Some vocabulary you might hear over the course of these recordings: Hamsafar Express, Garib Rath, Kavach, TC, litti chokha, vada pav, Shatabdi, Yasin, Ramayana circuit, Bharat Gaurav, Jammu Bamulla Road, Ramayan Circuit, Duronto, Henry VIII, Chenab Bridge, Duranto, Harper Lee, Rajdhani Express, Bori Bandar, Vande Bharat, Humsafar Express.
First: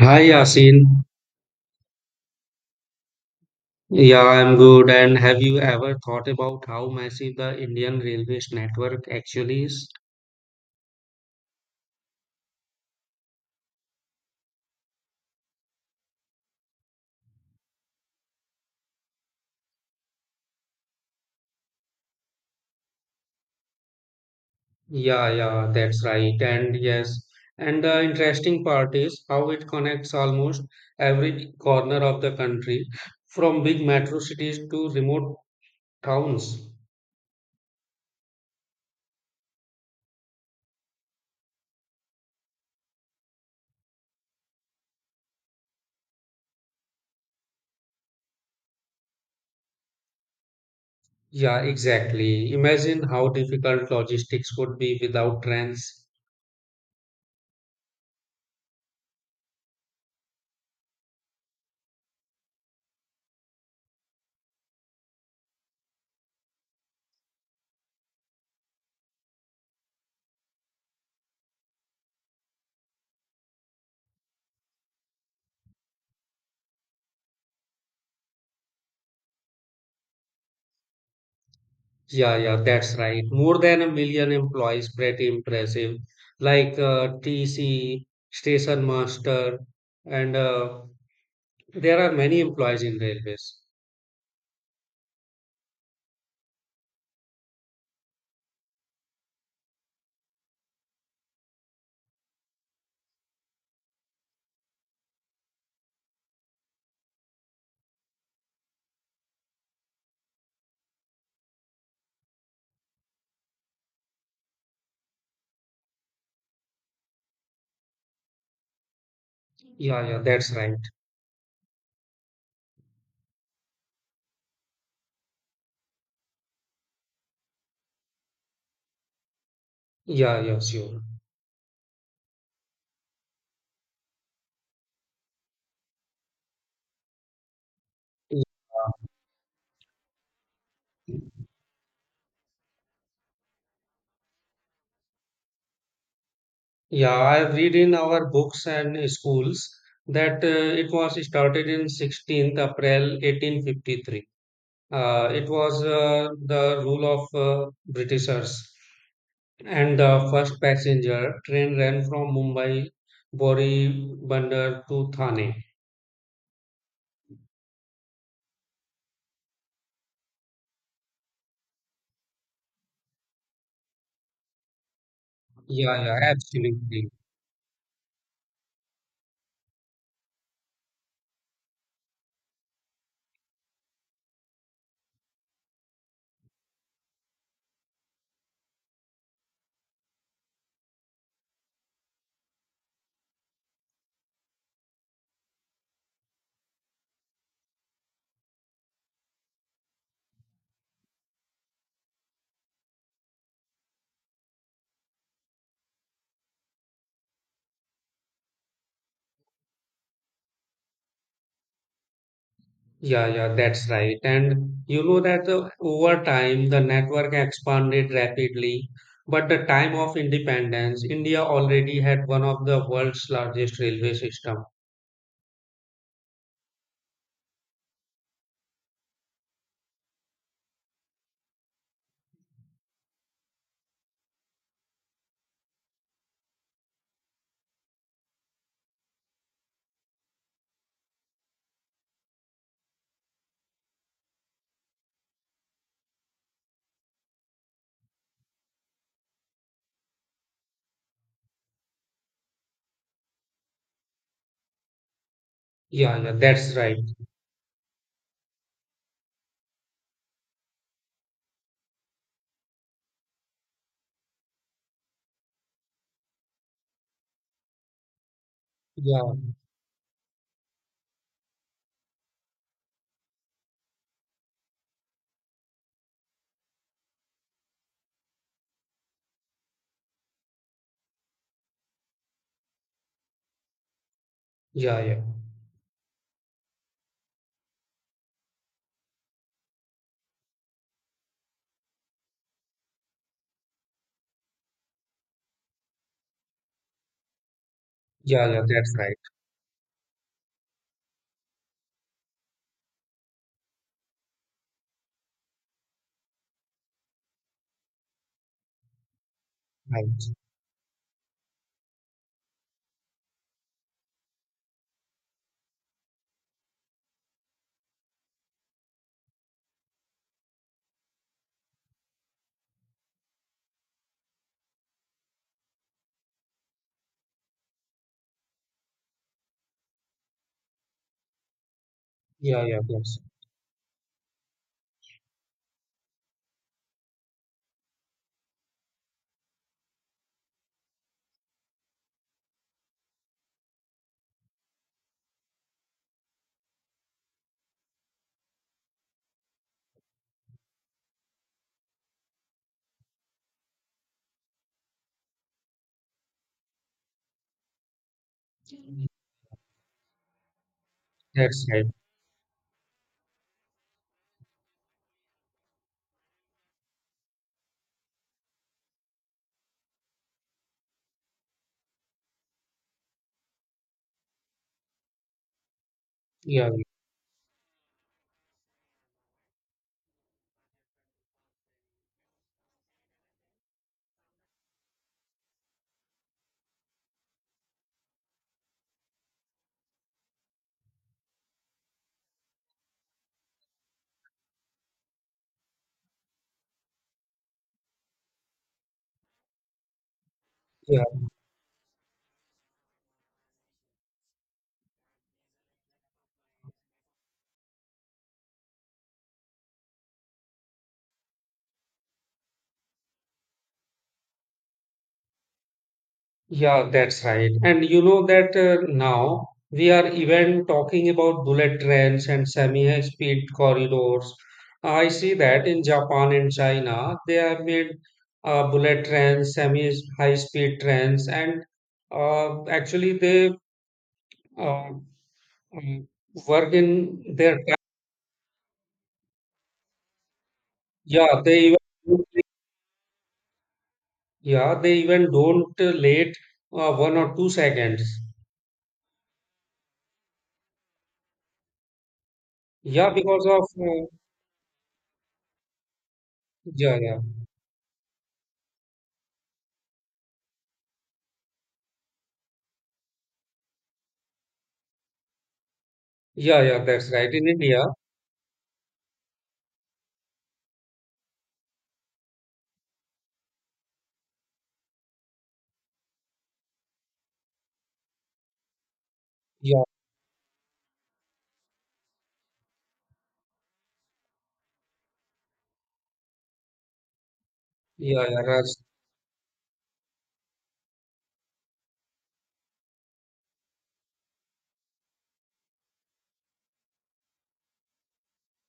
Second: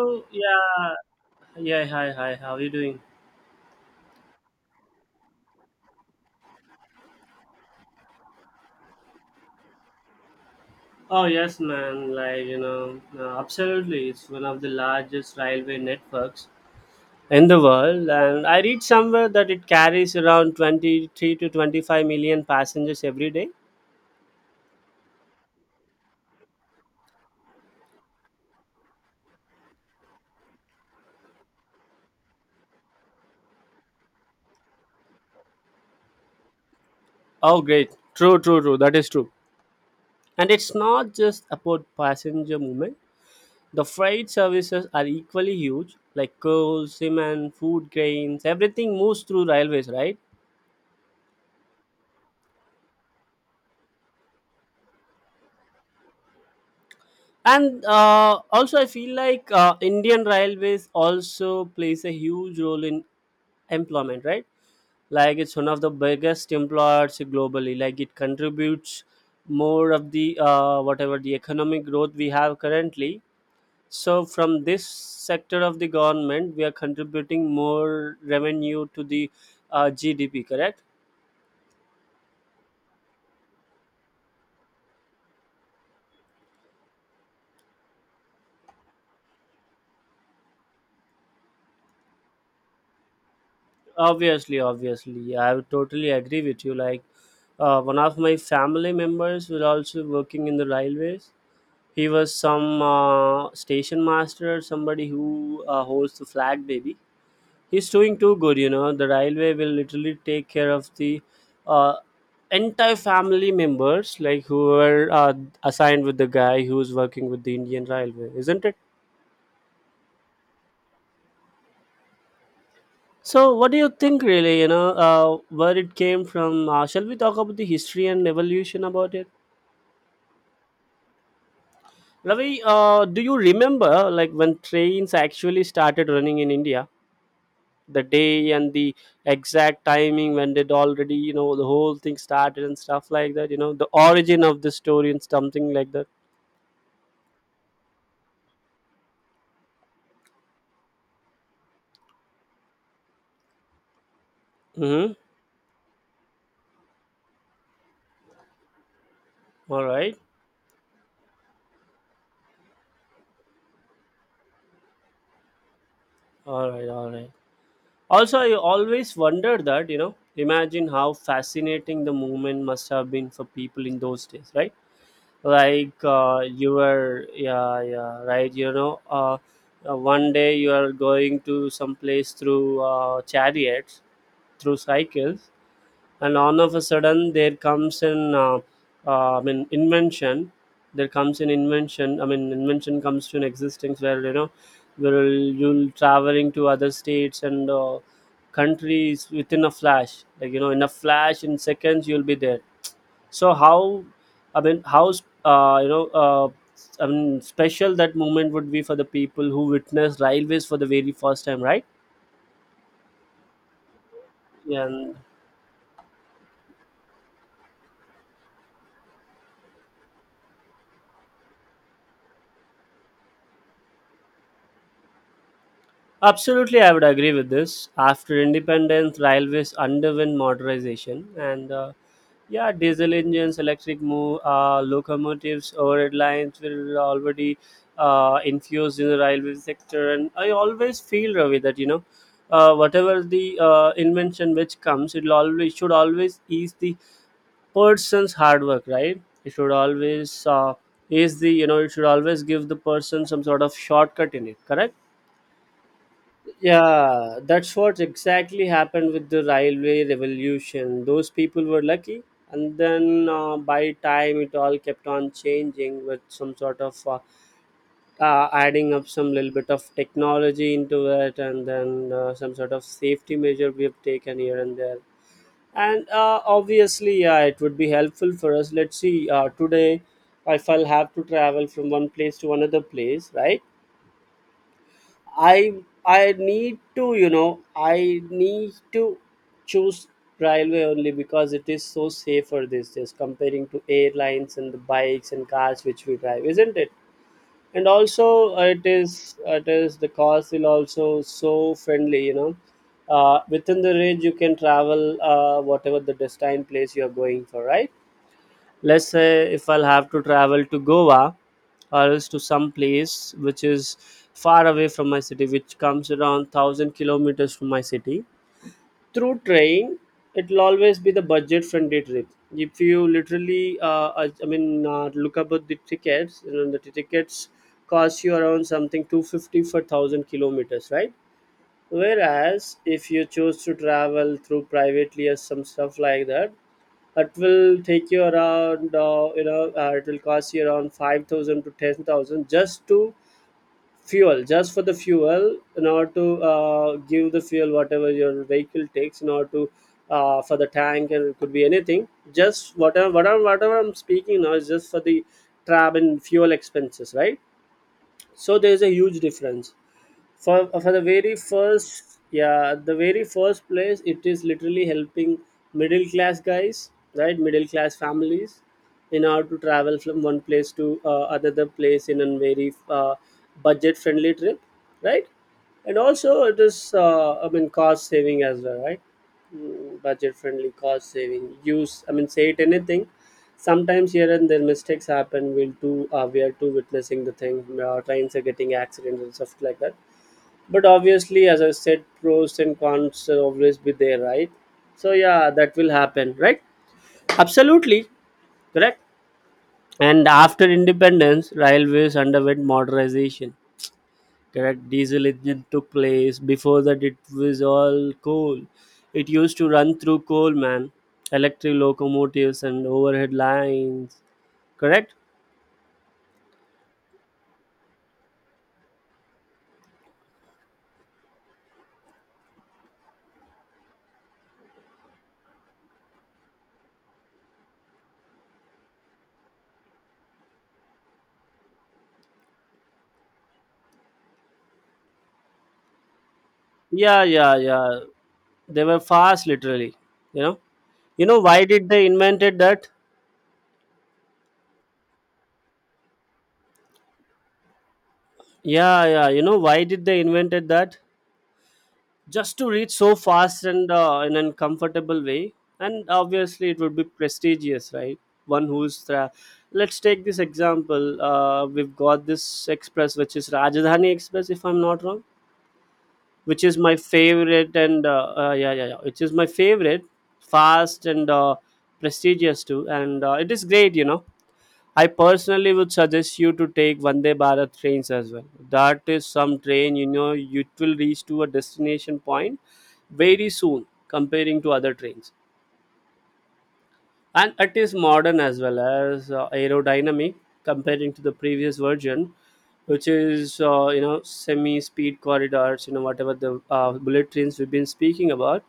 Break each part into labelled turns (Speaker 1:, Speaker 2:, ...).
Speaker 1: Hi
Speaker 2: yeah,
Speaker 1: Yasin.
Speaker 2: yeah, hi, hi. How are you doing?
Speaker 1: Yeah, I'm good. And have you ever thought about how massive the Indian railways network actually is?
Speaker 2: Oh yes, man. Like absolutely. It's one of the largest railway networks in the world, and I read somewhere that it carries around 23 to 25 million passengers every day.
Speaker 1: Yeah, yeah, that's right. And yes, and the interesting part is how it connects almost every corner of the country, from big metro cities to remote towns.
Speaker 2: Oh, great. True, true, true. That is true. And it's not just about passenger movement. The freight services are equally huge, like coal, cement, food grains. Everything moves through railways, right?
Speaker 1: Yeah, exactly. Imagine how difficult logistics would be without trains.
Speaker 2: And also I feel like Indian Railways also plays a huge role in employment, right? Like it's one of the biggest employers globally. Like it contributes more of the whatever the economic growth we have currently. So from this sector of the government, we are contributing more revenue to the GDP, correct?
Speaker 1: Yeah, yeah, that's right. More than a million employees, pretty impressive. Like TC, station master, and there are many employees in railways.
Speaker 2: Obviously, I would totally agree with you. Like one of my family members were also working in the railways. He was some station master, somebody who holds the flag, baby. He's doing too good. The railway will literally take care of the uh, entire family members, like who were assigned with the guy who's working with the Indian Railway, isn't it?
Speaker 1: Yeah, yeah, that's right.
Speaker 2: So, what do you think, really? Where it came from? Shall we talk about the history and evolution about it?
Speaker 1: Yeah, yeah, sure.
Speaker 2: Ravi, do you remember like when trains actually started running in India? The
Speaker 1: Yeah,
Speaker 2: day and the exact timing, when did already the whole thing started and stuff like that, the origin of the story and something like that.
Speaker 1: yeah, I've read in our books and schools that it was started in 16th April 1853.
Speaker 2: Mm-hmm.
Speaker 1: It was the rule of Britishers.
Speaker 2: All
Speaker 1: And the
Speaker 2: right.
Speaker 1: first passenger train ran from Mumbai, Bori Bandar to Thane.
Speaker 2: All right. All right. Also, I always wondered that, imagine how fascinating the movement must have been for people in those days, right?
Speaker 1: Yeah,
Speaker 2: Like
Speaker 1: yeah,
Speaker 2: you
Speaker 1: absolutely.
Speaker 2: were yeah, yeah, right, one day you are going to some place through chariots, through cycles. And all of a sudden, there comes an I mean, invention. There comes an invention. I mean, invention comes to an existence, where where you'll traveling to other states and countries within a flash, like in a flash, in seconds, you'll be there. So how, I mean, how, uh, you know uh, I mean, special that moment would be for the people who witnessed railways for the very first time, right?
Speaker 1: Yeah, yeah, that's right. And you
Speaker 2: And
Speaker 1: know that over time, the network expanded rapidly. But the time of independence, India already had one of the world's largest railway system.
Speaker 2: absolutely, I would agree with this. After independence, railways underwent modernization, and yeah, diesel engines, electric locomotives, overhead lines were already infused in the railway sector. And I always feel, Ravi, that whatever the invention which comes, it always should always ease the person's hard work, right? It should always ease the you know, it should always give the person some sort of shortcut in it, correct?
Speaker 1: Yeah, yeah, that's right.
Speaker 2: Yeah, that's what exactly happened with the railway revolution. Those people were lucky, and then by time it all kept on changing with some sort of adding up
Speaker 1: Yeah,
Speaker 2: some little bit of technology into it, and then some sort of safety measure we have taken here and there. And obviously, yeah, it would be helpful for us. Let's see, today, if I'll have to travel from one place to another place, right?
Speaker 1: yeah, yeah,
Speaker 2: I I need to, you know, I need to choose railway only because it is so safe for this, just comparing to airlines and the bikes and cars which we drive, isn't it? And
Speaker 1: yeah,
Speaker 2: also,
Speaker 1: yeah,
Speaker 2: it
Speaker 1: that's right.
Speaker 2: is it is the cost will also so friendly. Within the range, you can travel whatever the destined place you are going for, right? Let's say if I'll have to
Speaker 1: Right.
Speaker 2: travel to Goa, or else to some place which is far away from my city, which comes around 1000 kilometers from my city. Through train, it'll always be the budget friendly trip. If you literally I mean look about the tickets. The tickets cost you around something 250 for 1000 kilometers, right?
Speaker 1: Yeah,
Speaker 2: Whereas,
Speaker 1: yeah,
Speaker 2: if you choose to travel through privately or some stuff like that, it will take you around. It will cost you around 5,000 to 10,000 just to fuel, just for the fuel, in order to give the fuel whatever your vehicle takes, in order to for the tank, and it could be anything. Just whatever I'm speaking now is just for the travel and fuel expenses, right? So there is a huge difference. For the very
Speaker 1: that's right.
Speaker 2: first, yeah, the very first place, it is literally helping middle class guys, right, middle class families, in order to travel from one place to another place in a very budget friendly trip, right? And also it
Speaker 1: Yeah,
Speaker 2: is I mean cost saving as well, right? Budget friendly, cost saving, use, I mean, say it anything. Sometimes here and there mistakes happen, we are too witnessing the thing. Trains are getting accidents and stuff like that, but obviously, as I said, pros and cons will always be there, right? So yeah, that will happen, right? Absolutely. Correct. And after
Speaker 1: yeah.
Speaker 2: independence, railways underwent modernization, correct? Diesel engine took place. Before that, it was all coal. It used to run through coal, man. Electric locomotives and overhead lines, correct?
Speaker 1: Yeah, that's right. And you know that now we are even talking about bullet trains and semi-speed corridors. I see that in Japan and China, they have made bullet trains, semi-high-speed trains, and actually they uh, um, work
Speaker 2: Yeah,
Speaker 1: in their
Speaker 2: yeah,
Speaker 1: time.
Speaker 2: yeah, they were fast, literally, you know.
Speaker 1: Yeah,
Speaker 2: Why
Speaker 1: they even
Speaker 2: did they invented that?
Speaker 1: yeah, they even don't late 1 or 2 seconds.
Speaker 2: Yeah, yeah. You know, why did they invented that? Just to reach
Speaker 1: Yeah,
Speaker 2: so
Speaker 1: because of
Speaker 2: fast and in a comfortable way, and obviously, it
Speaker 1: yeah,
Speaker 2: would be
Speaker 1: yeah.
Speaker 2: prestigious, right? One who's tra- let's take this example. We've got this express, which is Rajdhani Express, if I'm not wrong,
Speaker 1: Yeah,
Speaker 2: which is
Speaker 1: yeah,
Speaker 2: my
Speaker 1: that's right. In
Speaker 2: favorite,
Speaker 1: India,
Speaker 2: and yeah, yeah, yeah, which is my favorite, fast and prestigious too, and it is great. I personally would suggest you to take Vande Bharat trains as well. That is some
Speaker 1: yeah,
Speaker 2: train, you know, you it will reach to a destination point very soon comparing to other trains. And it is
Speaker 1: yeah,
Speaker 2: modern as well as aerodynamic comparing to the previous version, which is, semi speed corridors, whatever the bullet trains we've been speaking about.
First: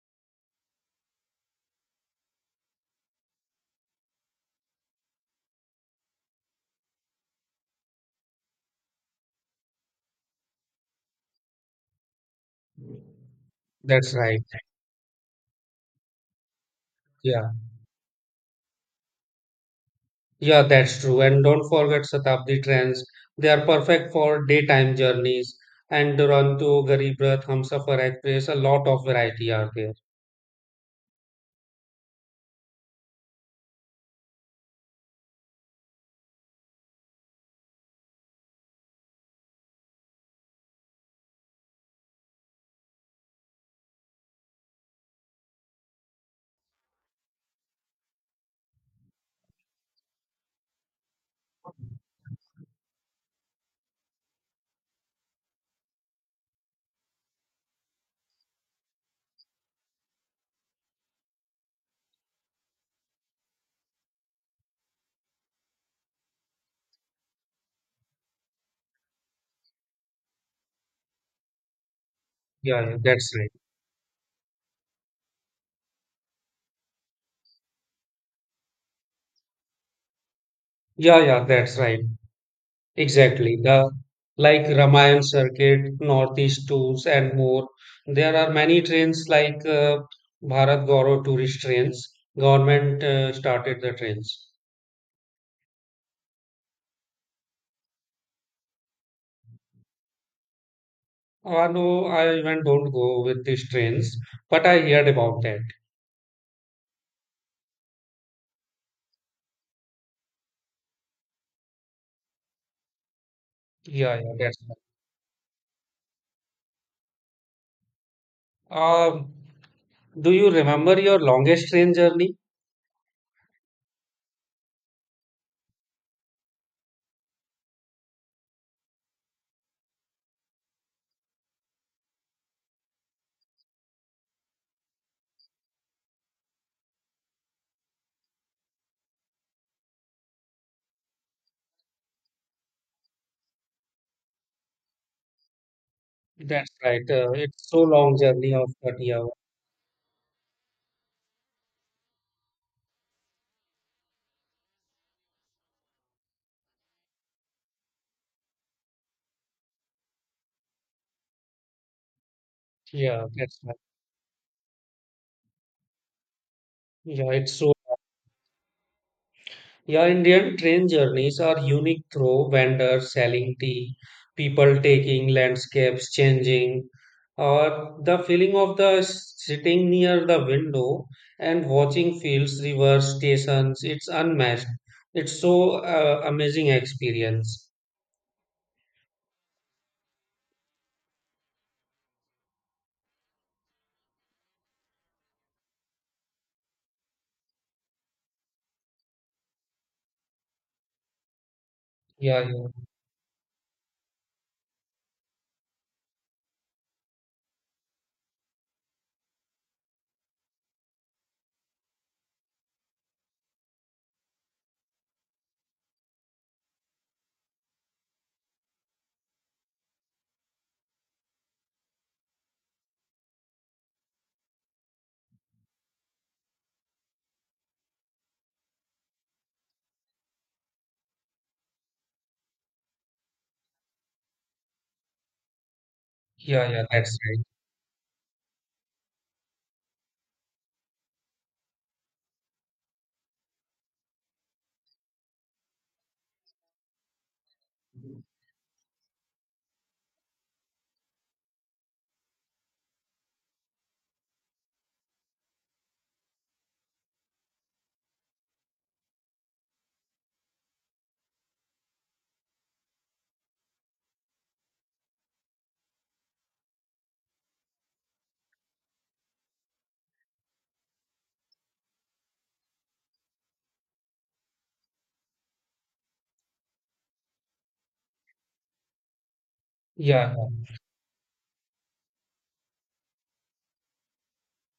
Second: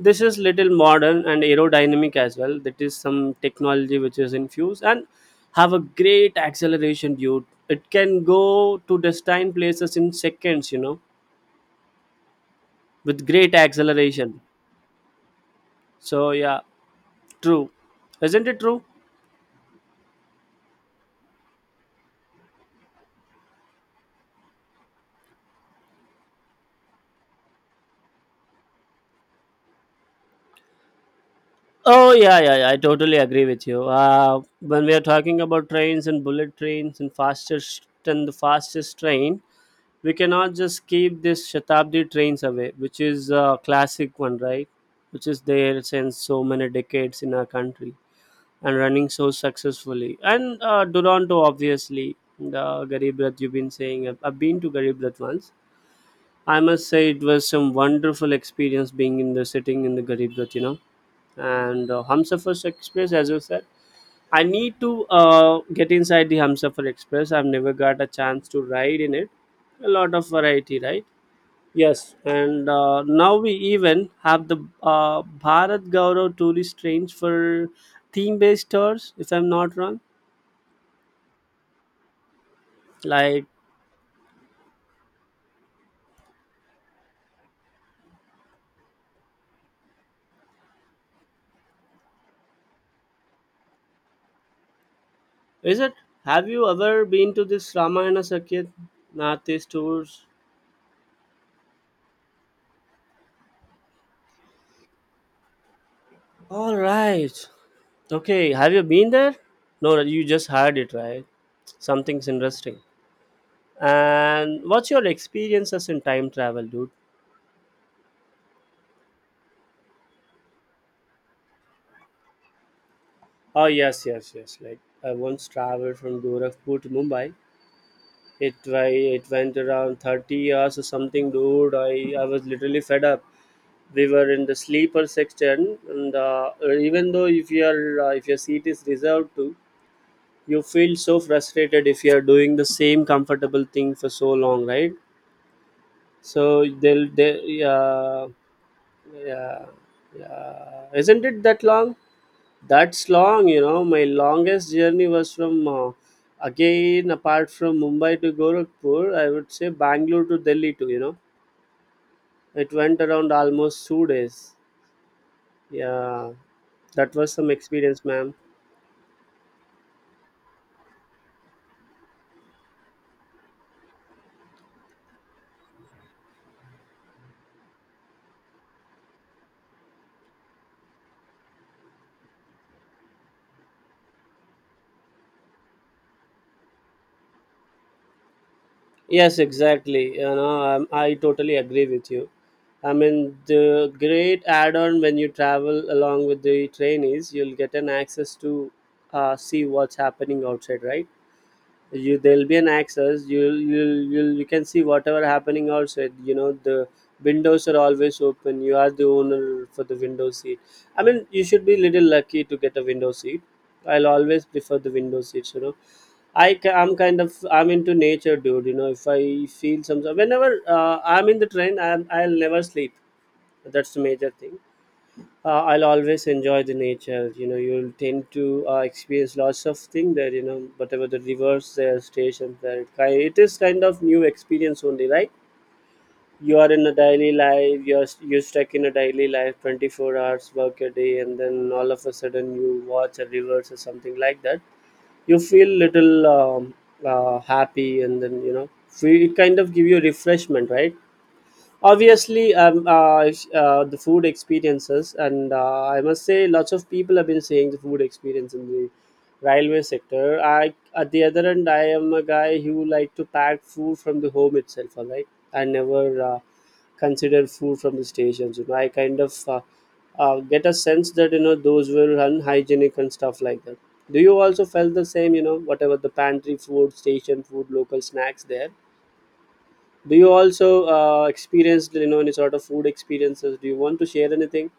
Speaker 2: This is little modern and aerodynamic as well. That is some technology which is infused and have a great acceleration due. It can go to destined places in seconds, with great
Speaker 1: that's
Speaker 2: acceleration.
Speaker 1: right.
Speaker 2: So yeah,
Speaker 1: Yeah,
Speaker 2: true. Isn't it true?
Speaker 1: yeah, that's true. And don't forget Shatabdi trains. They are perfect for daytime journeys. And Duronto, Garib Rath, Hamsafar Express, a lot of variety are there.
Speaker 2: Oh yeah, yeah, yeah, I totally agree with you. When we are talking about trains and bullet trains and fastest and the fastest train, we cannot just keep this shatabdi trains away, which is a classic one, right, which is there since so many decades in our country and running so successfully. And duranto, obviously, the garib Rath you've been saying, I've been to garib Rath once. I must say it was some wonderful experience, being in the sitting in the garib Rath. And Humsafar Express, as you said, I need to get inside the Humsafar Express. I've never got a chance to ride in it. A lot of variety, right? Yes, and
Speaker 1: Yeah, yeah, that's
Speaker 2: now
Speaker 1: right.
Speaker 2: we even have the Bharat Gaurav tourist trains for theme-based tours, if I'm not wrong.
Speaker 1: Yeah, yeah, that's right.
Speaker 2: Like,
Speaker 1: Exactly. The Like Ramayan Circuit, Northeast Tours, and more. There are many trains like Bharat Gaurav tourist trains. Government started the trains.
Speaker 2: is it? Have you ever been to this Ramayana circuit, Northeast tours?
Speaker 1: No, I even don't go with these trains, but I heard about that.
Speaker 2: All right. Okay. Have you been there? No, no, you just heard it, right? Something's interesting.
Speaker 1: Yeah, yeah, that's
Speaker 2: And what's your experiences in time travel, dude?
Speaker 1: right. Do you remember your longest train journey?
Speaker 2: Oh yes, yes, yes. Like I once traveled from Gorakhpur to Mumbai. It went around 30 hours or something, dude. I was literally fed up. We were in the sleeper section, and even though, if you are if your seat is reserved to, you feel so frustrated if you are doing the same comfortable thing for so long, right? So
Speaker 1: That's right.
Speaker 2: they'll they
Speaker 1: It's so long
Speaker 2: yeah,
Speaker 1: journey of 30 hours.
Speaker 2: yeah, yeah. Isn't it that long? That's long. My longest journey was from again apart from Mumbai to Gorakhpur, I would say Bangalore to Delhi too. It went
Speaker 1: Yeah,
Speaker 2: around
Speaker 1: that's right.
Speaker 2: almost two days. Yeah, that
Speaker 1: Yeah,
Speaker 2: was some
Speaker 1: it's so
Speaker 2: experience, ma'am.
Speaker 1: Yeah, Indian train journeys are unique through vendors selling tea, people taking landscapes changing, or the feeling of the sitting near the window and watching fields, rivers, stations. It's unmatched. It's so amazing experience.
Speaker 2: Yes, exactly. I totally agree with you. I mean, the great add-on when you travel along with the train is, you'll get an access to see what's happening outside, right? you
Speaker 1: Yeah,
Speaker 2: There'll be
Speaker 1: yeah,
Speaker 2: an access, you can see whatever happening outside, the windows are always open, you are the owner for the window seat. I mean, you should be little lucky to get a window seat. I'll always prefer the window seats. I'm kind of I'm into nature, dude. If I feel some whenever I'm in the train, I'll never sleep. That's the major thing. I'll always enjoy the nature. You know, you'll tend to experience lots of things there. You know, whatever the rivers there, stations there, it is kind of new experience only, right? You
Speaker 1: yeah,
Speaker 2: are
Speaker 1: yeah.
Speaker 2: in a
Speaker 1: That's
Speaker 2: daily life. You're stuck in a daily life, 24 hours work a day, and then all of a sudden you watch a rivers or something like that. You feel little happy, and
Speaker 1: right.
Speaker 2: then you know, free, it kind of give you refreshment, right? Obviously the food experiences and I must say lots of people have been saying the food experience in the railway sector. I at the other end, I am a guy who like to pack food from the home itself, all right? I never uh, consider food from the stations. You know, I kind of get a sense that, you know, those were unhygienic and stuff like that. Do you also felt the same, you know, whatever the pantry food, station food, local snacks there? Do you
Speaker 1: Yeah.
Speaker 2: also experienced, you know, any sort of food experiences? Do you want to share anything?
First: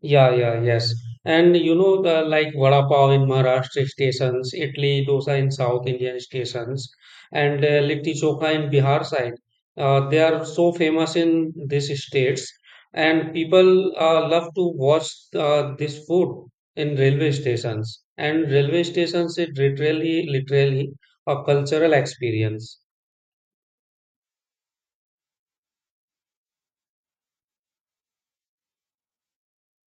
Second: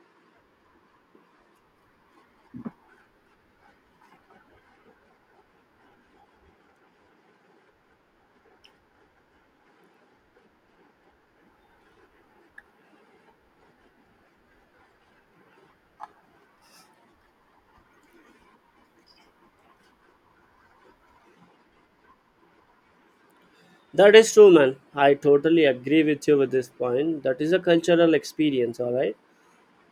Speaker 1: Yeah, yeah, yes. And you know the like vada pav in Maharashtra stations, Italy dosa in South Indian stations, and litti chokha in Bihar side. They are so famous in these states, and people love to watch this food in railway stations. And railway stations it literally a cultural experience.
Speaker 2: That is true, man. I totally agree with you with this point. That is a cultural experience, all right.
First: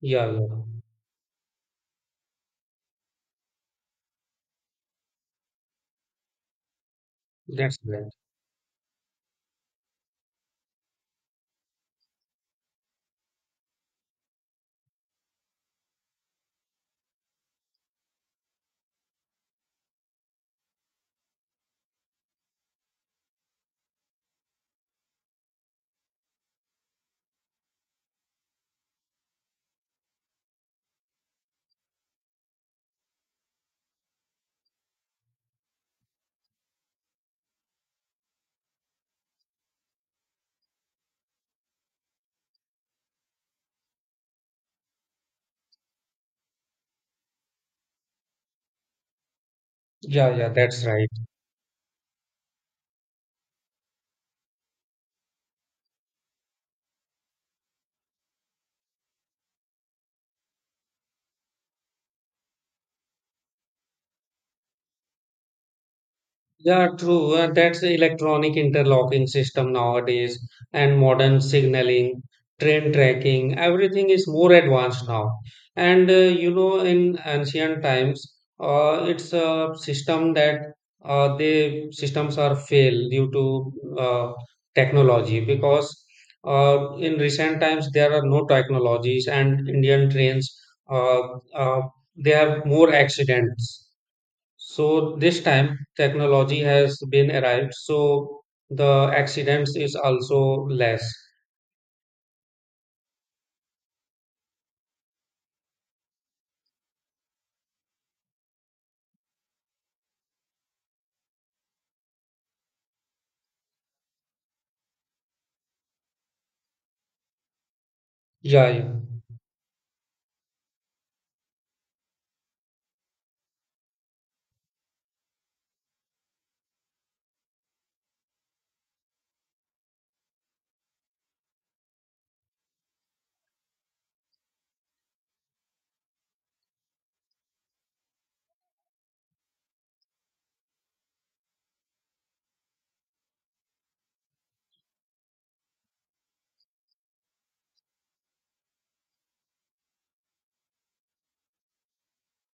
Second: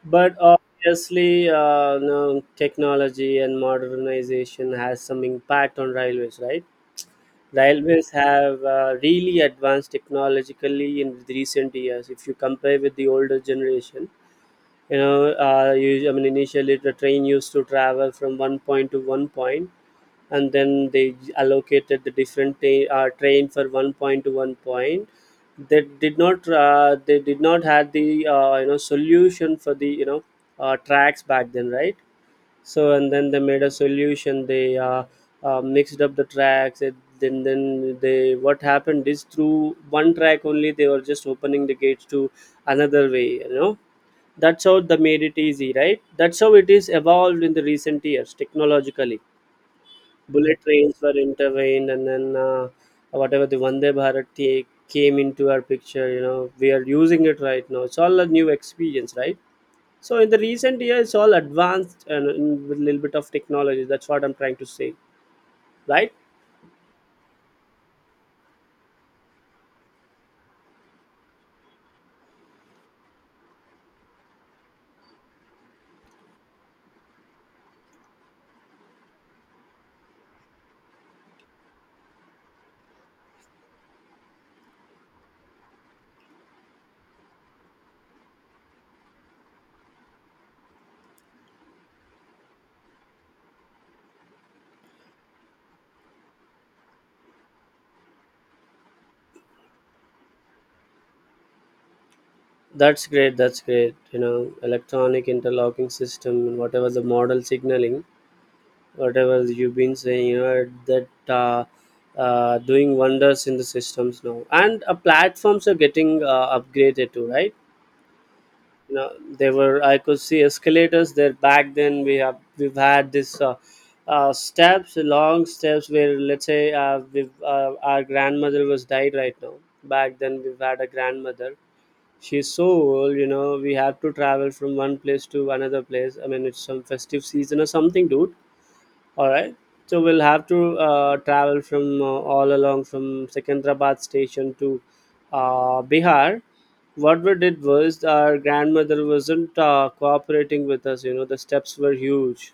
Speaker 1: Yeah,
Speaker 2: But
Speaker 1: yeah,
Speaker 2: obviously, no, technology and modernization has some impact on railways, right?
Speaker 1: that's
Speaker 2: Railways
Speaker 1: right.
Speaker 2: have really advanced technologically in the recent years. If you compare with the older generation, you know, I mean, initially the train used to travel from one point to one point, and then they allocated the different train for one point to one point. They did not had the you know solution for the, you know, tracks back then, right? So and then they made a solution. They mixed up the tracks. It, then then they what happened is through one track only they were just opening the gates to another way, you know. That's how they made it easy, right? That's how it is evolved in the recent years technologically.
Speaker 1: Yeah, yeah,
Speaker 2: Bullet
Speaker 1: that's
Speaker 2: trains
Speaker 1: right.
Speaker 2: were intervened, and then whatever the Vande Bharat came into our picture, you know, we are using it right now. It's all a new experience, right? So in the recent year, it's all advanced, and with a little bit of technology. That's what I'm trying to say, right?
Speaker 1: Yeah, true. That's the electronic interlocking system nowadays and modern signaling, train tracking, everything is more advanced now. And you know, in ancient times, it's a system that the systems are fail due to technology because in recent times there are no technologies and Indian trains uh, uh, they have more accidents, so this time technology has been arrived, so the accidents is also less.
Speaker 2: That's great. That's great. You know, electronic interlocking system and whatever the model signaling, whatever you've been saying, you know, that uh, doing wonders in the systems now. And platforms are getting upgraded too, right?
Speaker 1: Yeah, yeah,
Speaker 2: You know, they were, I could see escalators there. Back then we have, we've had this steps, long steps. Where let's say our grandmother was died right now, back then we've had a grandmother. She's so old, you know. We have to travel from one place to another place, I mean, it's some festive season or something, dude, all right. So we'll have to travel from all along from Secunderabad station to Bihar. What we did was, our grandmother wasn't cooperating with us. You know, the steps were huge.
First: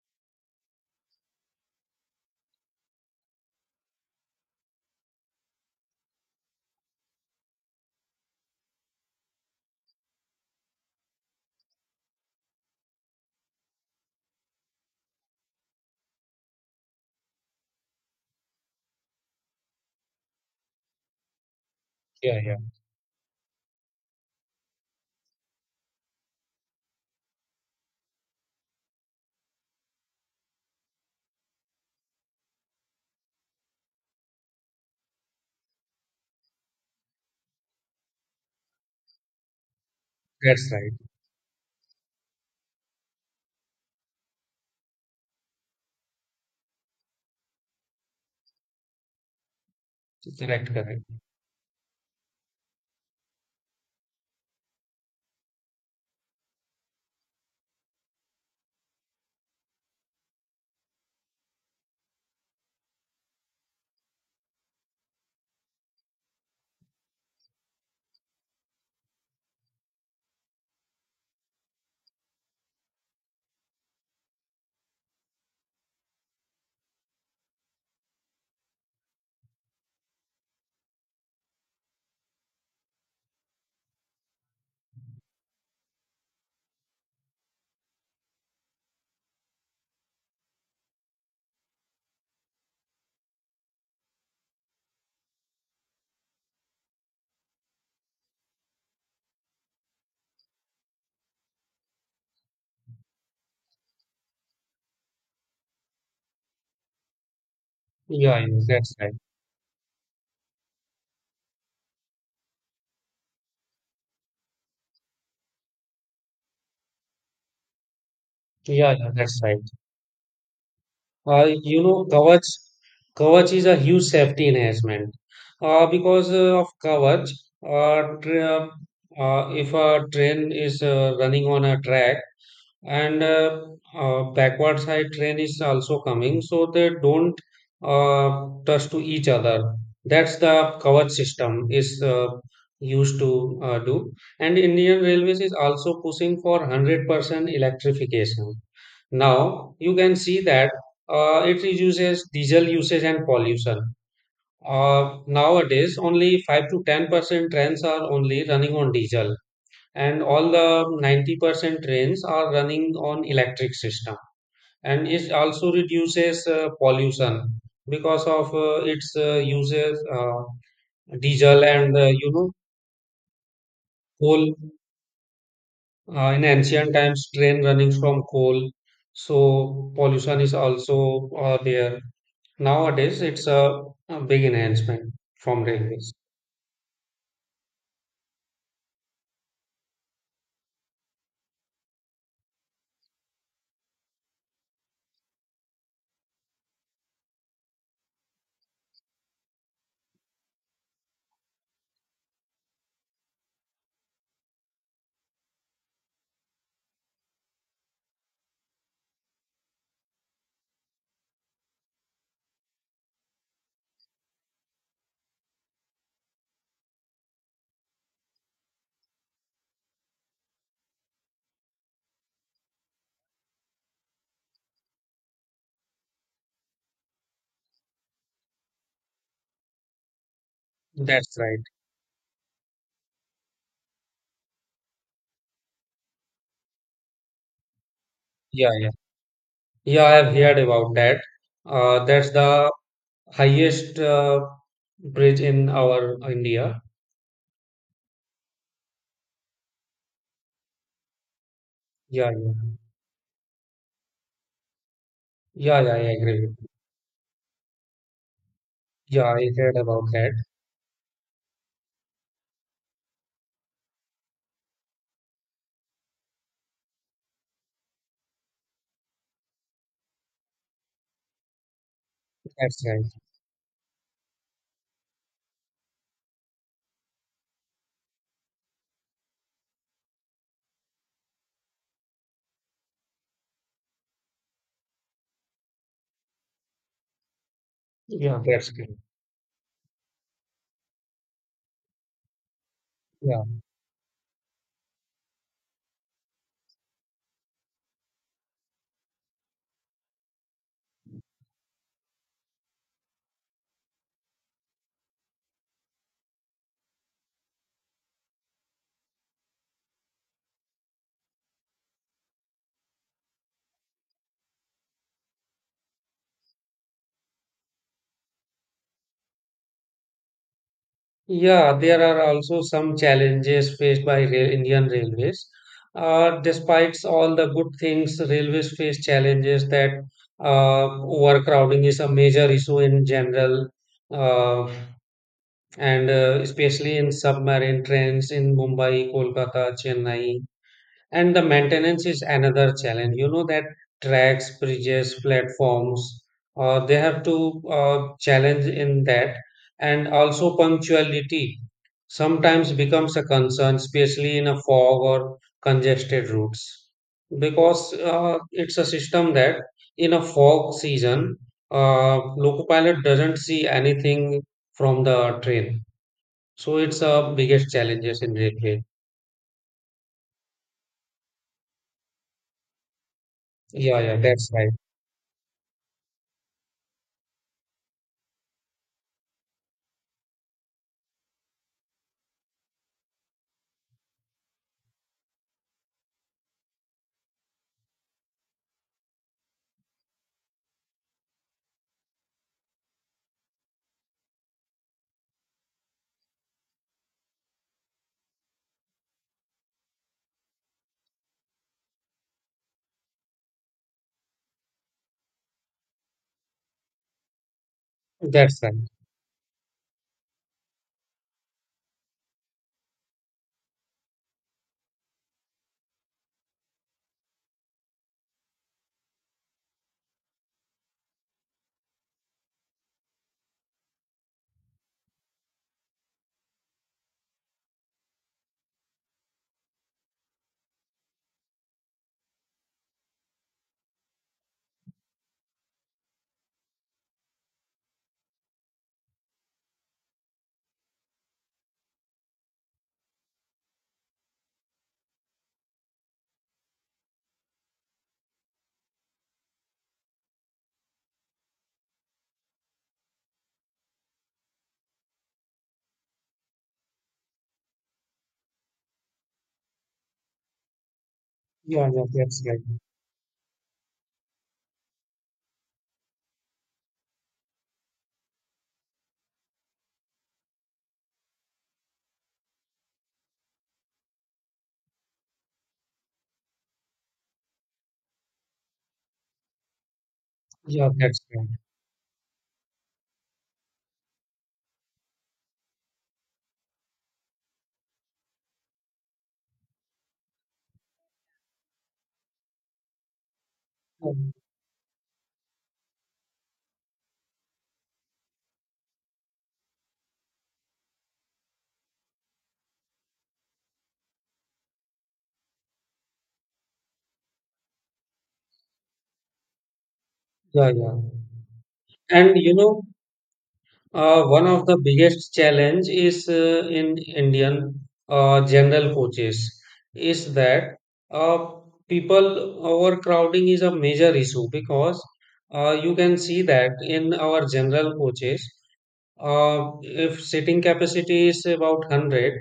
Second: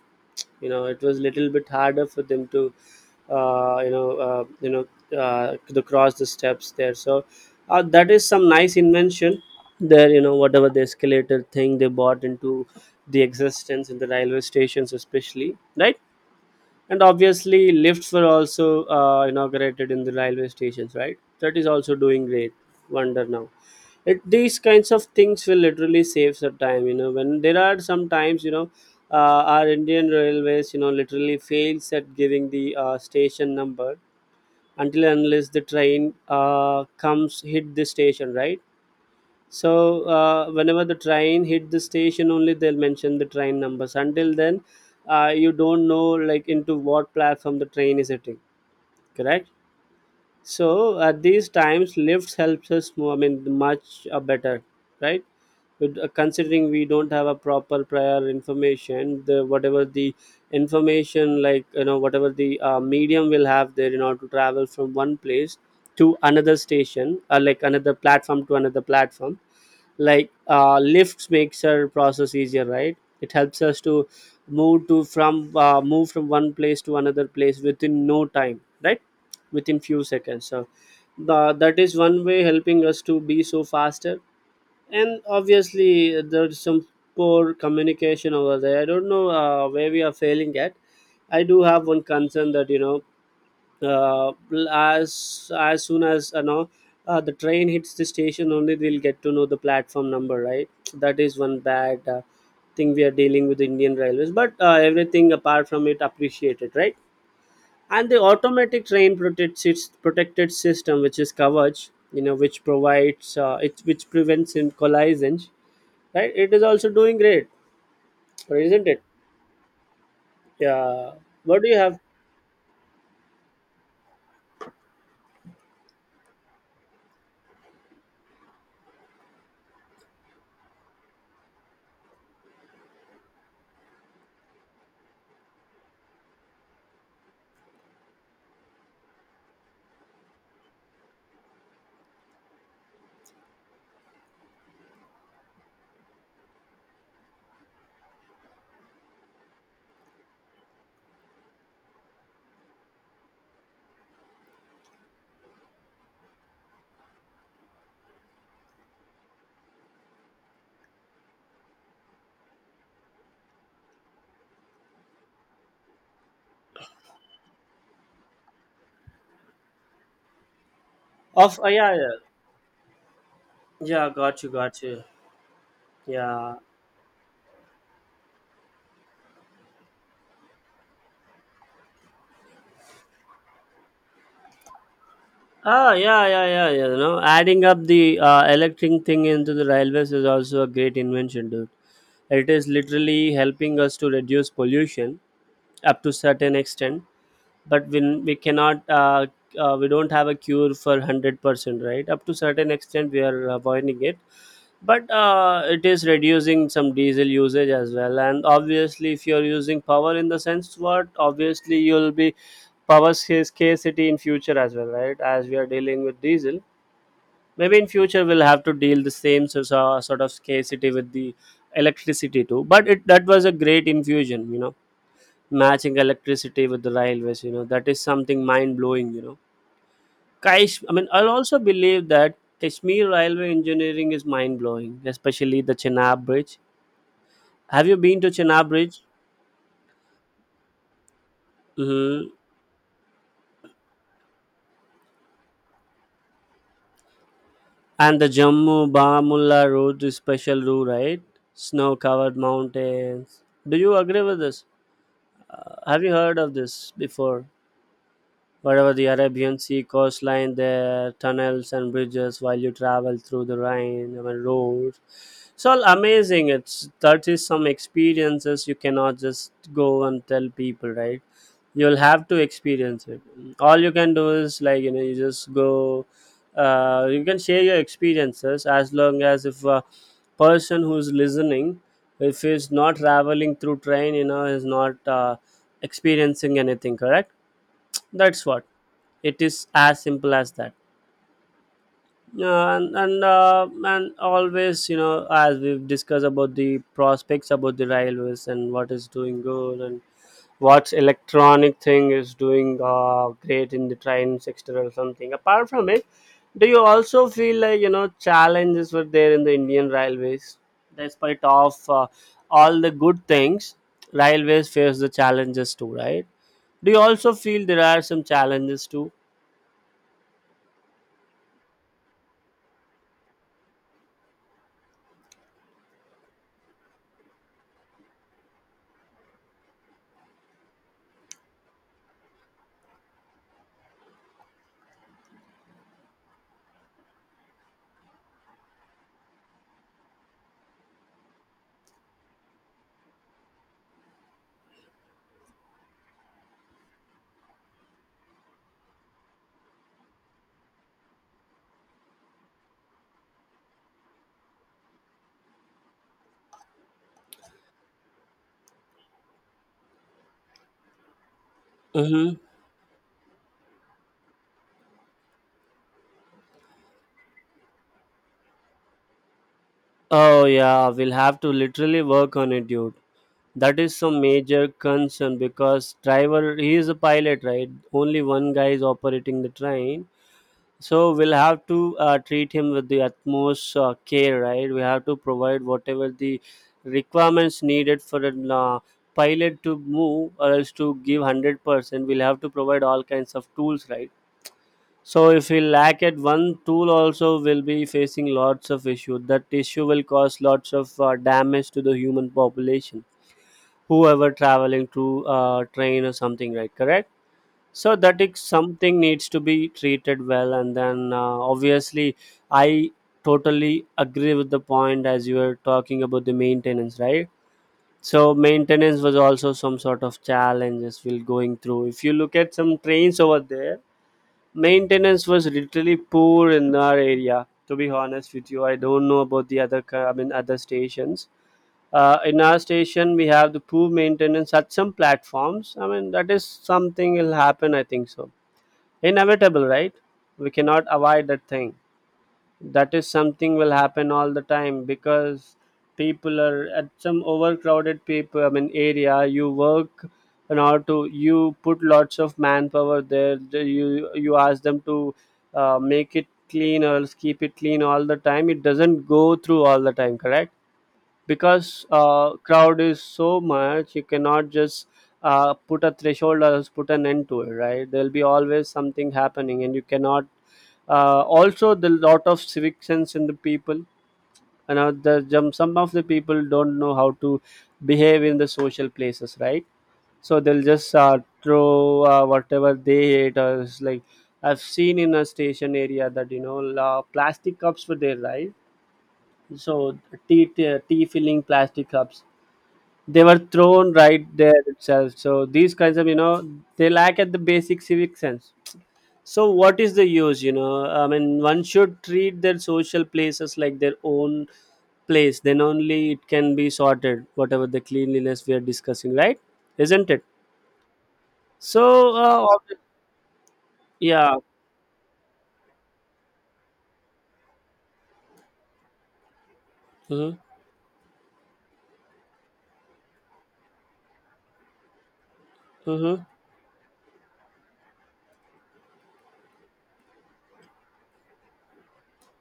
Speaker 2: You know, it was little bit harder for them to, uh, you know, uh, you know, to cross the steps there. So that is some nice invention there. You know, whatever the escalator thing they bought into the existence in the railway stations, especially, right? And obviously lifts were also inaugurated in the railway stations, right? That is also doing
Speaker 1: yeah,
Speaker 2: great
Speaker 1: yeah.
Speaker 2: wonder now. These kinds of things will literally save some time, you know. When there are some times, you know, our Indian railways, you know, literally fails at giving the station number until and unless the train comes hit the station, right? So
Speaker 1: That's
Speaker 2: whenever
Speaker 1: right.
Speaker 2: the train hit the station, only they'll mention the train numbers. Until then, you don't know like into what platform the train is hitting. Correct.
Speaker 1: Correct,
Speaker 2: So
Speaker 1: correct.
Speaker 2: at these times, lifts helps us. I mean, much better, right? But considering we don't have a proper prior information, the whatever the information, like, you know, whatever the medium will have there in order to travel from one place to another station, or like another platform to another platform, like, lifts makes our process easier, right? It helps us to move from one place to another place within no time, right, within few seconds. So that is one way helping us to be so faster. And obviously there's some poor communication over there. I don't know where we are failing at. I do have one concern that, you know, uh, as as soon as, you know, the train hits the station only they'll get to know the platform number, right? That is one bad thing we are dealing with Indian railways. But everything apart from it appreciated, right? And the
Speaker 1: Yeah, yeah,
Speaker 2: automatic
Speaker 1: that's right.
Speaker 2: train protected system, which is coverage, you know, which provides it which prevents in collisions, right? It is also doing great, isn't
Speaker 1: Yeah,
Speaker 2: it?
Speaker 1: yeah, that's right.
Speaker 2: Yeah. What do you
Speaker 1: You
Speaker 2: have?
Speaker 1: know, Kavach, Kavach is a huge safety enhancement. Because of Kavach, uh, tra- if a train is running on a track, and backward side train is also coming, so they don't touch to each other. That's the coverage system is used to do. And Indian railways is also pushing for 100% electrification. Now you can see that it reduces diesel usage and pollution. Nowadays only 5 to 10% trains are only running on diesel, and all the 90% trains are running on electric system, and it also reduces pollution because of its uses
Speaker 2: Of
Speaker 1: diesel
Speaker 2: yeah,
Speaker 1: and
Speaker 2: yeah,
Speaker 1: you know,
Speaker 2: yeah.
Speaker 1: coal.
Speaker 2: Got you, got you.
Speaker 1: In
Speaker 2: Yeah.
Speaker 1: ancient times train running from coal, so pollution is also there. Nowadays it's a big enhancement from
Speaker 2: Ah,
Speaker 1: railways.
Speaker 2: yeah, yeah, yeah, yeah. You know, adding up the electric thing into the railways is also a great invention, dude. It is literally helping us to reduce pollution up to certain extent, but when we cannot, we don't have a cure for 100%, right? Up to certain extent, we are avoiding it, but it is reducing some diesel usage as well. And obviously if you're using power, in the sense what, obviously you'll be power scarcity in future as well, right? As we are dealing with diesel, maybe in future we'll have to deal the same sort of scarcity with the electricity too. But it, that was a great infusion, you know, matching electricity with the railways, you know. That is something mind blowing, you know. Kaish, I mean, I'll
Speaker 1: That's
Speaker 2: also
Speaker 1: right.
Speaker 2: believe that Kashmir railway engineering is mind blowing, especially the Chenab bridge. Have you been to Chenab
Speaker 1: Yeah, yeah,
Speaker 2: Bridge?
Speaker 1: yeah, I've heard about that.
Speaker 2: Mm-hmm.
Speaker 1: That's the highest bridge in our India.
Speaker 2: And the Jammu Bamulla Road is special route, right? Snow
Speaker 1: Yeah,
Speaker 2: covered mountains. Do you agree with this? Uh,
Speaker 1: yeah, yeah,
Speaker 2: have
Speaker 1: yeah.
Speaker 2: you
Speaker 1: I
Speaker 2: heard
Speaker 1: agree.
Speaker 2: of this before? Whatever the
Speaker 1: Yeah, I
Speaker 2: Arabian
Speaker 1: heard
Speaker 2: Sea
Speaker 1: about that.
Speaker 2: coastline, there tunnels and bridges while you travel through the Rhine, I mean, roads. It's all amazing. It's, that is some experiences you cannot just go and tell people, right? You'll have to
Speaker 1: That's right.
Speaker 2: experience it. All you can do is, like, you know, you just go. You can share your experiences, as long as, if a person who's listening, if he's not traveling through train, you know, is not experiencing anything, correct.
Speaker 1: Yeah,
Speaker 2: That's what
Speaker 1: that's great.
Speaker 2: it is, as simple as that. Yeah, and and
Speaker 1: Yeah,
Speaker 2: uh, and always, you know, as we've discussed about the prospects about the railways and what is doing good and what's electronic thing is doing great in the train sector or something. Apart from it, do you also feel like, you know, challenges were there in the Indian railways? Despite of all the good things, railways face the challenges too, right? Do you also feel there are some challenges too?
Speaker 1: yeah. There are also some challenges faced by Indian railways. Despite all the good things, railways face challenges that uh, overcrowding is a major issue in general, uh, and especially in submarine trains in Mumbai, Kolkata, Chennai. And the maintenance is another challenge. You know that tracks, bridges, platforms, they have to challenge in that. And also punctuality sometimes becomes a concern, especially in a fog or congested routes, because it's a system that in a fog season,
Speaker 2: Mm-hmm.
Speaker 1: loco pilot doesn't see anything from the train. So it's a biggest challenges in railway.
Speaker 2: Oh yeah, we'll have to literally work on it, dude. That is
Speaker 1: Yeah, yeah,
Speaker 2: some
Speaker 1: that's
Speaker 2: major
Speaker 1: right.
Speaker 2: concern, because driver, he is a pilot, right? Only one guy is operating the train. So we'll have to treat him with the utmost care, right? We have to provide whatever the requirements needed for a uh, pilot to move, or else to give 100%. We'll have to provide all kinds of tools, right? So if we lack at one tool also, we'll be facing lots of issue. That issue will cause lots of damage to the human population, whoever traveling to train or something, right? Correct? So that is
Speaker 1: That's right.
Speaker 2: something needs to be treated well, and then obviously I totally agree with the point as you were talking about the maintenance, right? So maintenance was also some sort of challenges we're going through. If you look at some trains over there, maintenance was literally poor in our area, to be honest with you. I don't know about the I mean other stations. In our station we have the poor maintenance at some platforms. I mean, that is something will happen, I think so. Inevitable, right? We cannot avoid that thing. That is something will happen all the time, because people are at some overcrowded people, I mean, area you work. In order to, you put lots of manpower there. You ask them to make it clean, or else keep it clean all the time. It doesn't go through all the time, correct? Because
Speaker 1: Yeah, yeah, that's right.
Speaker 2: crowd is so much, you cannot just put a threshold or else put an end to it, right? There'll be always something happening, and you cannot also the lot of civic sense in the people. You know, the some of the people don't know how to behave in the social places, right? So they'll
Speaker 1: Yeah,
Speaker 2: just
Speaker 1: that's right.
Speaker 2: throw whatever they hate, or it's like I've seen in a station area that, you know, plastic cups were there, right? So tea filling plastic cups, they were thrown right
Speaker 1: Um,
Speaker 2: there itself. So these kinds of, you know, they lack at the basic civic sense. So what is the use, you know, I mean, one should treat their social places like their own place, then only it can be sorted, whatever the cleanliness we are discussing, right? Isn't it?
Speaker 1: yeah, yeah.
Speaker 2: so
Speaker 1: And
Speaker 2: uh,
Speaker 1: you
Speaker 2: ob-
Speaker 1: know,
Speaker 2: yeah.
Speaker 1: one of the biggest challenge is in Indian general coaches, is
Speaker 2: Mm-hmm,
Speaker 1: that uh, people overcrowding is a major issue because you can
Speaker 2: mm-hmm.
Speaker 1: see that in our general coaches, if sitting capacity is about 100,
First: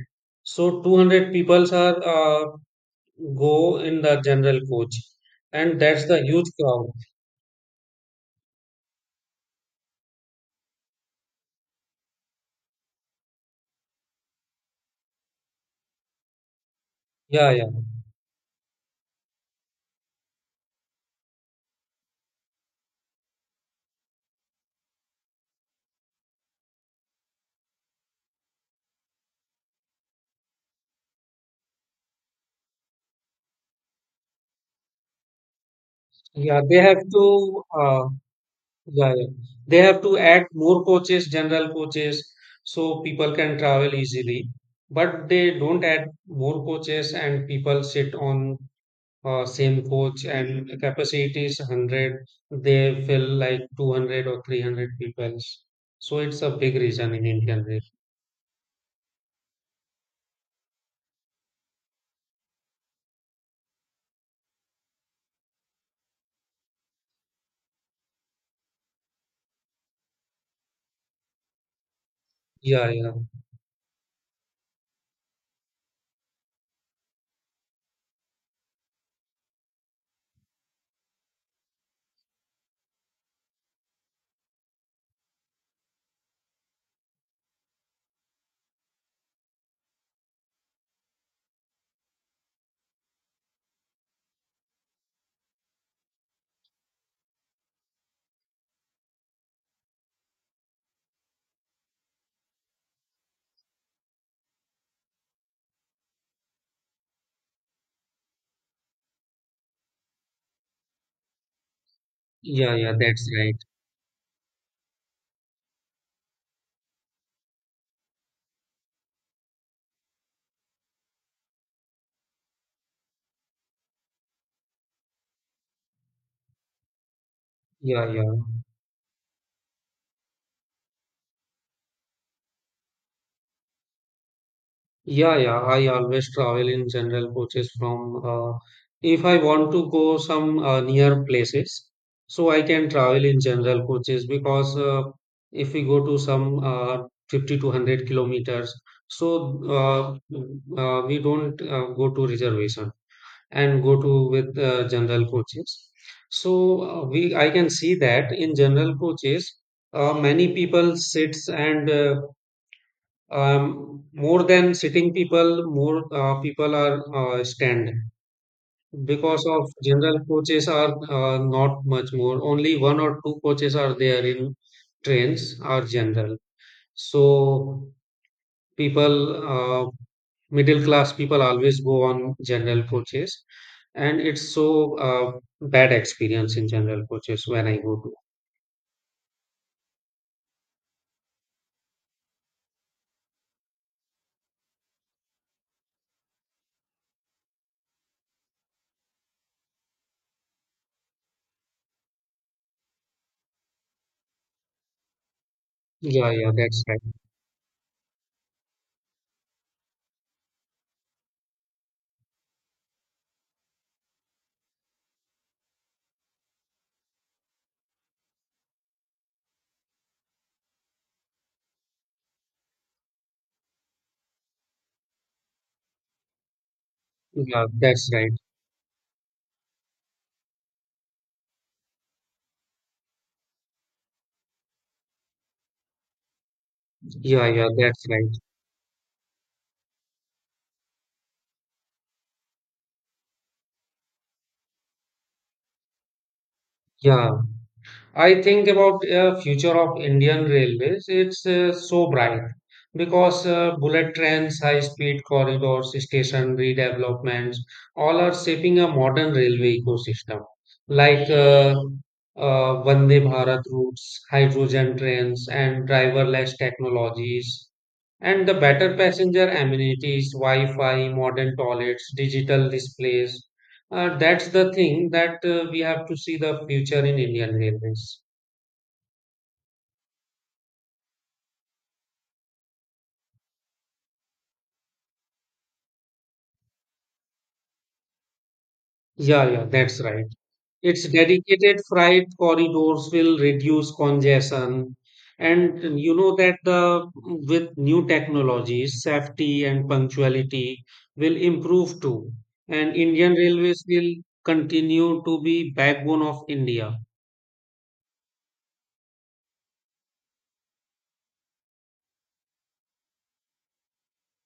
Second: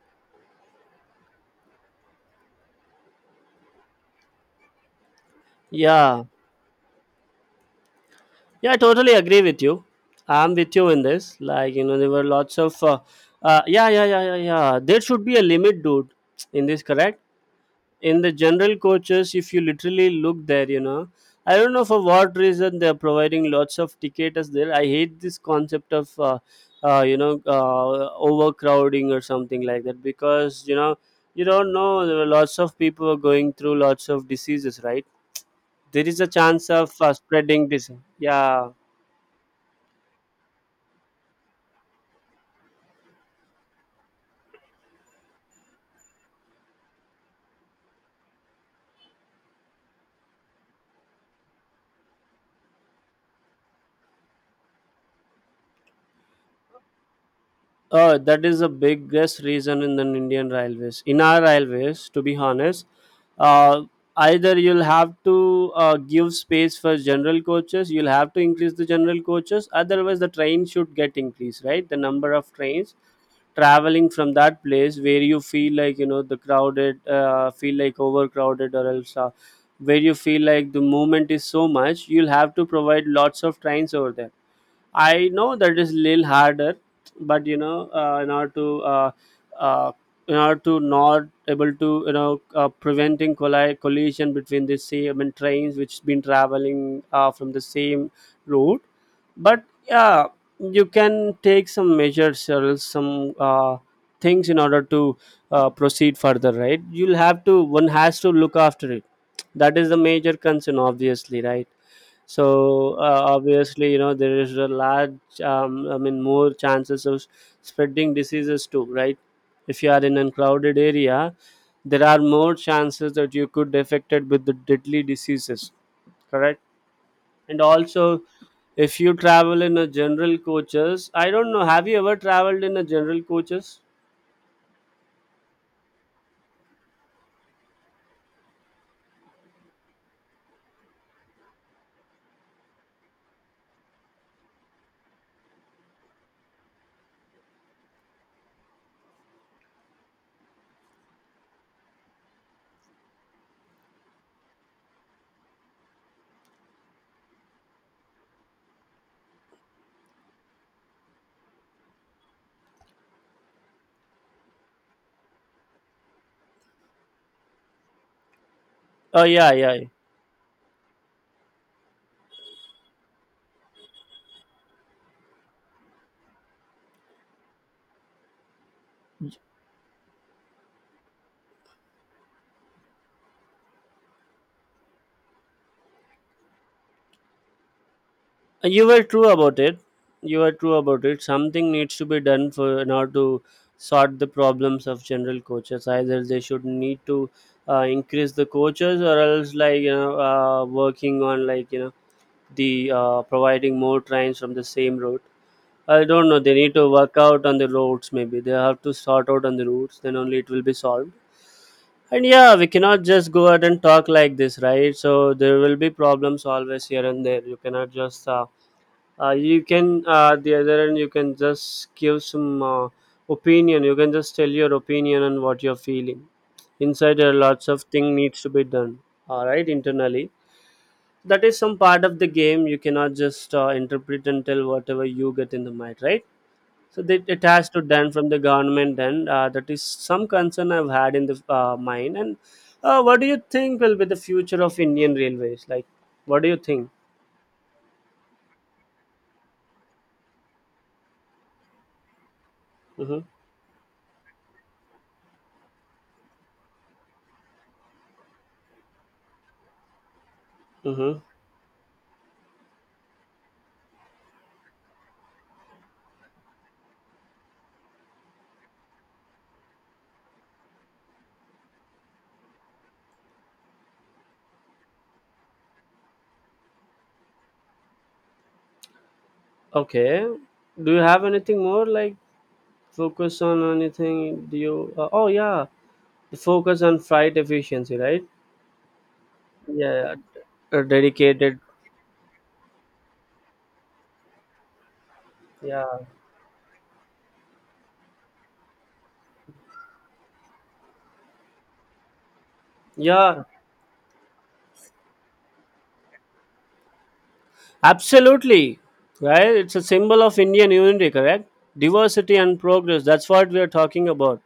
Speaker 1: so 200 people are go in the general coach, and that's the
Speaker 2: Yeah,
Speaker 1: huge crowd.
Speaker 2: yeah, I totally agree with you. I'm with you in this, like, you know, there were lots of yeah, yeah, yeah, yeah, yeah, there should be a limit, dude, in this. Correct.
Speaker 1: Yeah, yeah.
Speaker 2: In the general coaches, if you literally look there, you know, I don't know for what reason they're providing lots of tickets there. I hate this concept of you know, overcrowding or something like that, because, you know, you don't know, there are lots of people are going through lots of diseases, right? There is a
Speaker 1: Yeah,
Speaker 2: chance
Speaker 1: they
Speaker 2: of
Speaker 1: have to
Speaker 2: spreading this. Yeah.
Speaker 1: yeah, yeah. They have to add more coaches, general coaches, so people can travel easily. But they don't add more coaches and people sit on same coach and the capacity is 100. They fill like 200 or 300 people. So it's a big reason in Indian Rail.
Speaker 2: That is the biggest reason in the Indian railways. In our railways, to be honest, uh, either you'll have to give space for general coaches, you'll have to increase the general coaches, otherwise, the train should get increased, right? The number of
Speaker 1: Yeah,
Speaker 2: trains
Speaker 1: yeah.
Speaker 2: traveling from that place where you feel like, you know, the crowded, feel like overcrowded, or else where you feel like the movement is so much, you'll have to provide lots of trains over there. I know that is little harder, but you know, uh, in order to not able to, you know, preventing collision between the same, I mean, trains which been traveling from the same route, but yeah, you can take some measures or else some things in order to proceed further, right? You'll have to, one has to look after it. That is the major concern, obviously, right?
Speaker 1: Yeah, yeah,
Speaker 2: So
Speaker 1: that's right.
Speaker 2: obviously, you know, there is a large I mean, more chances of spreading diseases too, right? If you are in a crowded area, there are more chances that you could affected with the deadly diseases. Correct. And
Speaker 1: Yeah,
Speaker 2: also,
Speaker 1: yeah.
Speaker 2: if you travel in a general coaches, I don't know, have you ever traveled in a general coaches?
Speaker 1: Yeah, yeah. I always travel in general coaches from if I want to go some near places, so I can travel in general coaches because if we go to some 50 to 100 kilometers, so we don't go to reservation and go to with general coaches. So we I can see that in general coaches, many people sits and more than sitting people, more people are stand
Speaker 2: Oh
Speaker 1: because
Speaker 2: yeah,
Speaker 1: of
Speaker 2: yeah, yeah.
Speaker 1: general coaches are not much more. Only one or two coaches are there in trains are general. So people, middle class people always go on general coaches, and it's so bad experience in general coaches when I go to.
Speaker 2: You were true about it. You were true about it. Something needs to be done for, in order to sort the problems of general coaches. Either they should need to increase the coaches, or else, like, you know, working on, like, you know, the providing more trains from the same route. I don't
Speaker 1: Yeah,
Speaker 2: know,
Speaker 1: yeah,
Speaker 2: they need
Speaker 1: that's
Speaker 2: to
Speaker 1: right.
Speaker 2: work out on the routes. Maybe they have to sort out on the routes, then only it will be solved. And yeah, we cannot just go out and talk like this, right? So there will be problems always here and there, you cannot just you can, the other end you can just give some opinion, you can just tell your opinion on what you're feeling inside. There are
Speaker 1: Yeah,
Speaker 2: lots of
Speaker 1: that's
Speaker 2: thing
Speaker 1: right.
Speaker 2: needs to be done, all right, internally. That is some part of the game. You cannot just interpret and tell whatever you get in the mind, right? So that, it
Speaker 1: Yeah, yeah,
Speaker 2: has to
Speaker 1: that's
Speaker 2: done
Speaker 1: right.
Speaker 2: from the government, and that is some concern I've had in the mind. And what do you think will be the future of Indian railways, like, what do you think?
Speaker 1: Yeah. I think about future of Indian railways. It's so bright
Speaker 2: Mm-hmm.
Speaker 1: because bullet trains, high speed corridors, station redevelopments, all are shaping a modern railway ecosystem.
Speaker 2: Mm-hmm.
Speaker 1: Like Vande Bharat routes, hydrogen trains, and driverless technologies, and the better passenger amenities, Wi-Fi, modern toilets, digital displays. That's the thing that we have to see the future in Indian railways.
Speaker 2: Okay. Do you have anything more, like, focus on anything? Do you? Oh yeah, the focus on freight efficiency, right?
Speaker 1: Yeah, yeah, that's
Speaker 2: Yeah,
Speaker 1: right. Its
Speaker 2: dedicated.
Speaker 1: dedicated freight corridors will reduce congestion. And
Speaker 2: Yeah,
Speaker 1: you know that the with new technologies, safety and punctuality will improve too. And Indian
Speaker 2: yeah,
Speaker 1: Railways will continue to be backbone of India.
Speaker 2: absolutely. Right. It's a symbol of Indian unity, correct? Diversity and progress. That's what we are talking about.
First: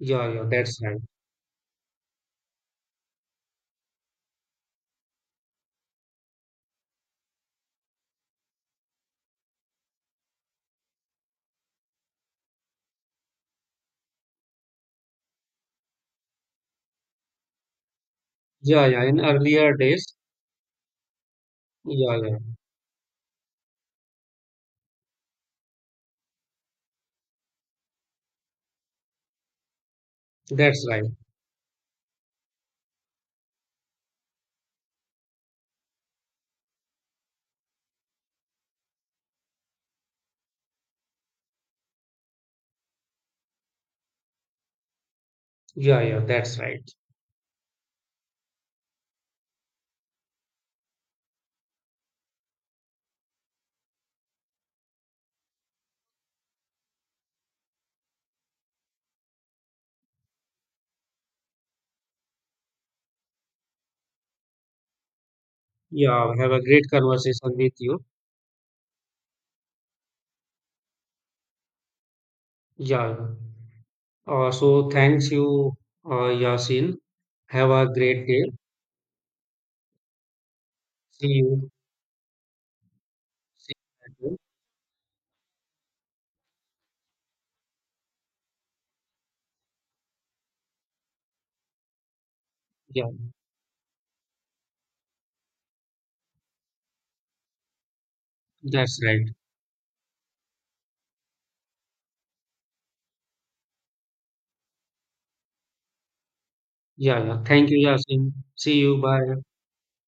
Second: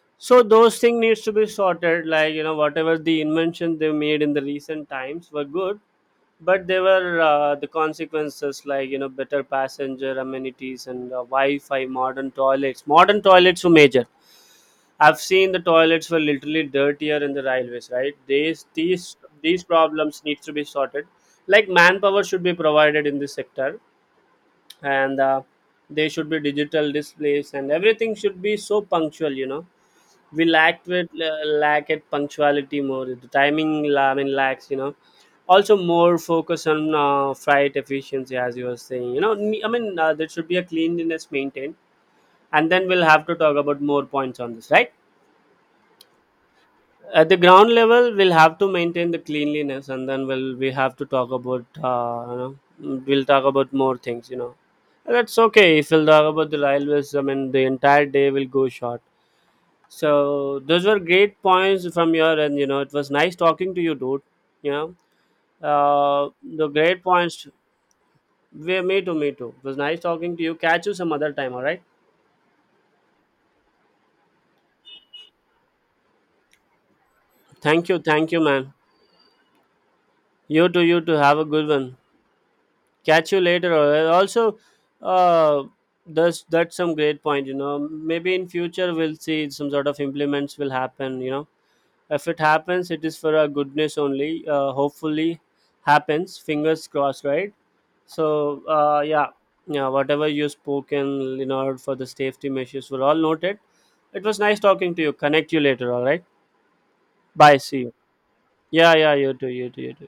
Speaker 1: Yeah,
Speaker 2: So
Speaker 1: yeah,
Speaker 2: those
Speaker 1: that's right.
Speaker 2: things needs to be sorted. Like, you know, whatever the invention they made in the recent times were good, but there were the consequences, like, you know, better passenger amenities and Wi-Fi, modern toilets were major. I've seen the toilets were literally dirtier in the railways, right? these
Speaker 1: Yeah, yeah,
Speaker 2: these
Speaker 1: in
Speaker 2: these
Speaker 1: earlier days.
Speaker 2: problems needs to be sorted, like,
Speaker 1: Yeah,
Speaker 2: manpower
Speaker 1: yeah,
Speaker 2: should be provided in this sector. And they should be digital displays, and everything should be so punctual, you know. We lack
Speaker 1: that's right.
Speaker 2: with lack at punctuality, more the timing I mean, lacks, you know. Also more focus on freight efficiency, as you were saying, you know, I mean, there should be a cleanliness maintained, and then we'll have to talk about more points on this, right?
Speaker 1: Yeah, yeah, that's right.
Speaker 2: At the ground level, we'll have to maintain the cleanliness, and then we have to talk about you know, mm, we'll talk about more things, you know. And that's okay, if we'll talk about the railways, I mean, the entire day will go short. So those were great points from your end, you know. It was nice talking to you, dude, you know, uh,
Speaker 1: Yeah, have a
Speaker 2: the
Speaker 1: great
Speaker 2: great points.
Speaker 1: conversation with you.
Speaker 2: We me too me too It was nice talking to you, catch you some other time, all right.
Speaker 1: Yeah. So thanks you, Yasin. Have a
Speaker 2: Thank you,
Speaker 1: great
Speaker 2: thank you,
Speaker 1: day.
Speaker 2: man, you too, you too,
Speaker 1: See
Speaker 2: have a good
Speaker 1: you.
Speaker 2: one. Catch you later.
Speaker 1: See you.
Speaker 2: Also uh that's some great point, you know. Maybe in future we'll see some sort of implements will happen, you know. If it happens, it
Speaker 1: Yeah,
Speaker 2: is for our goodness only. Uh, hopefully happens, fingers crossed, right? So
Speaker 1: that's right.
Speaker 2: yeah, yeah, whatever you spoken, in order for the safety measures were all noted. It was nice talking to you, connect you later, all right.
Speaker 1: Yeah, yeah.
Speaker 2: Bye,
Speaker 1: Thank you,
Speaker 2: see you.
Speaker 1: Yasin. See
Speaker 2: Yeah,
Speaker 1: you.
Speaker 2: yeah, you
Speaker 1: Bye.
Speaker 2: too, you too, you too.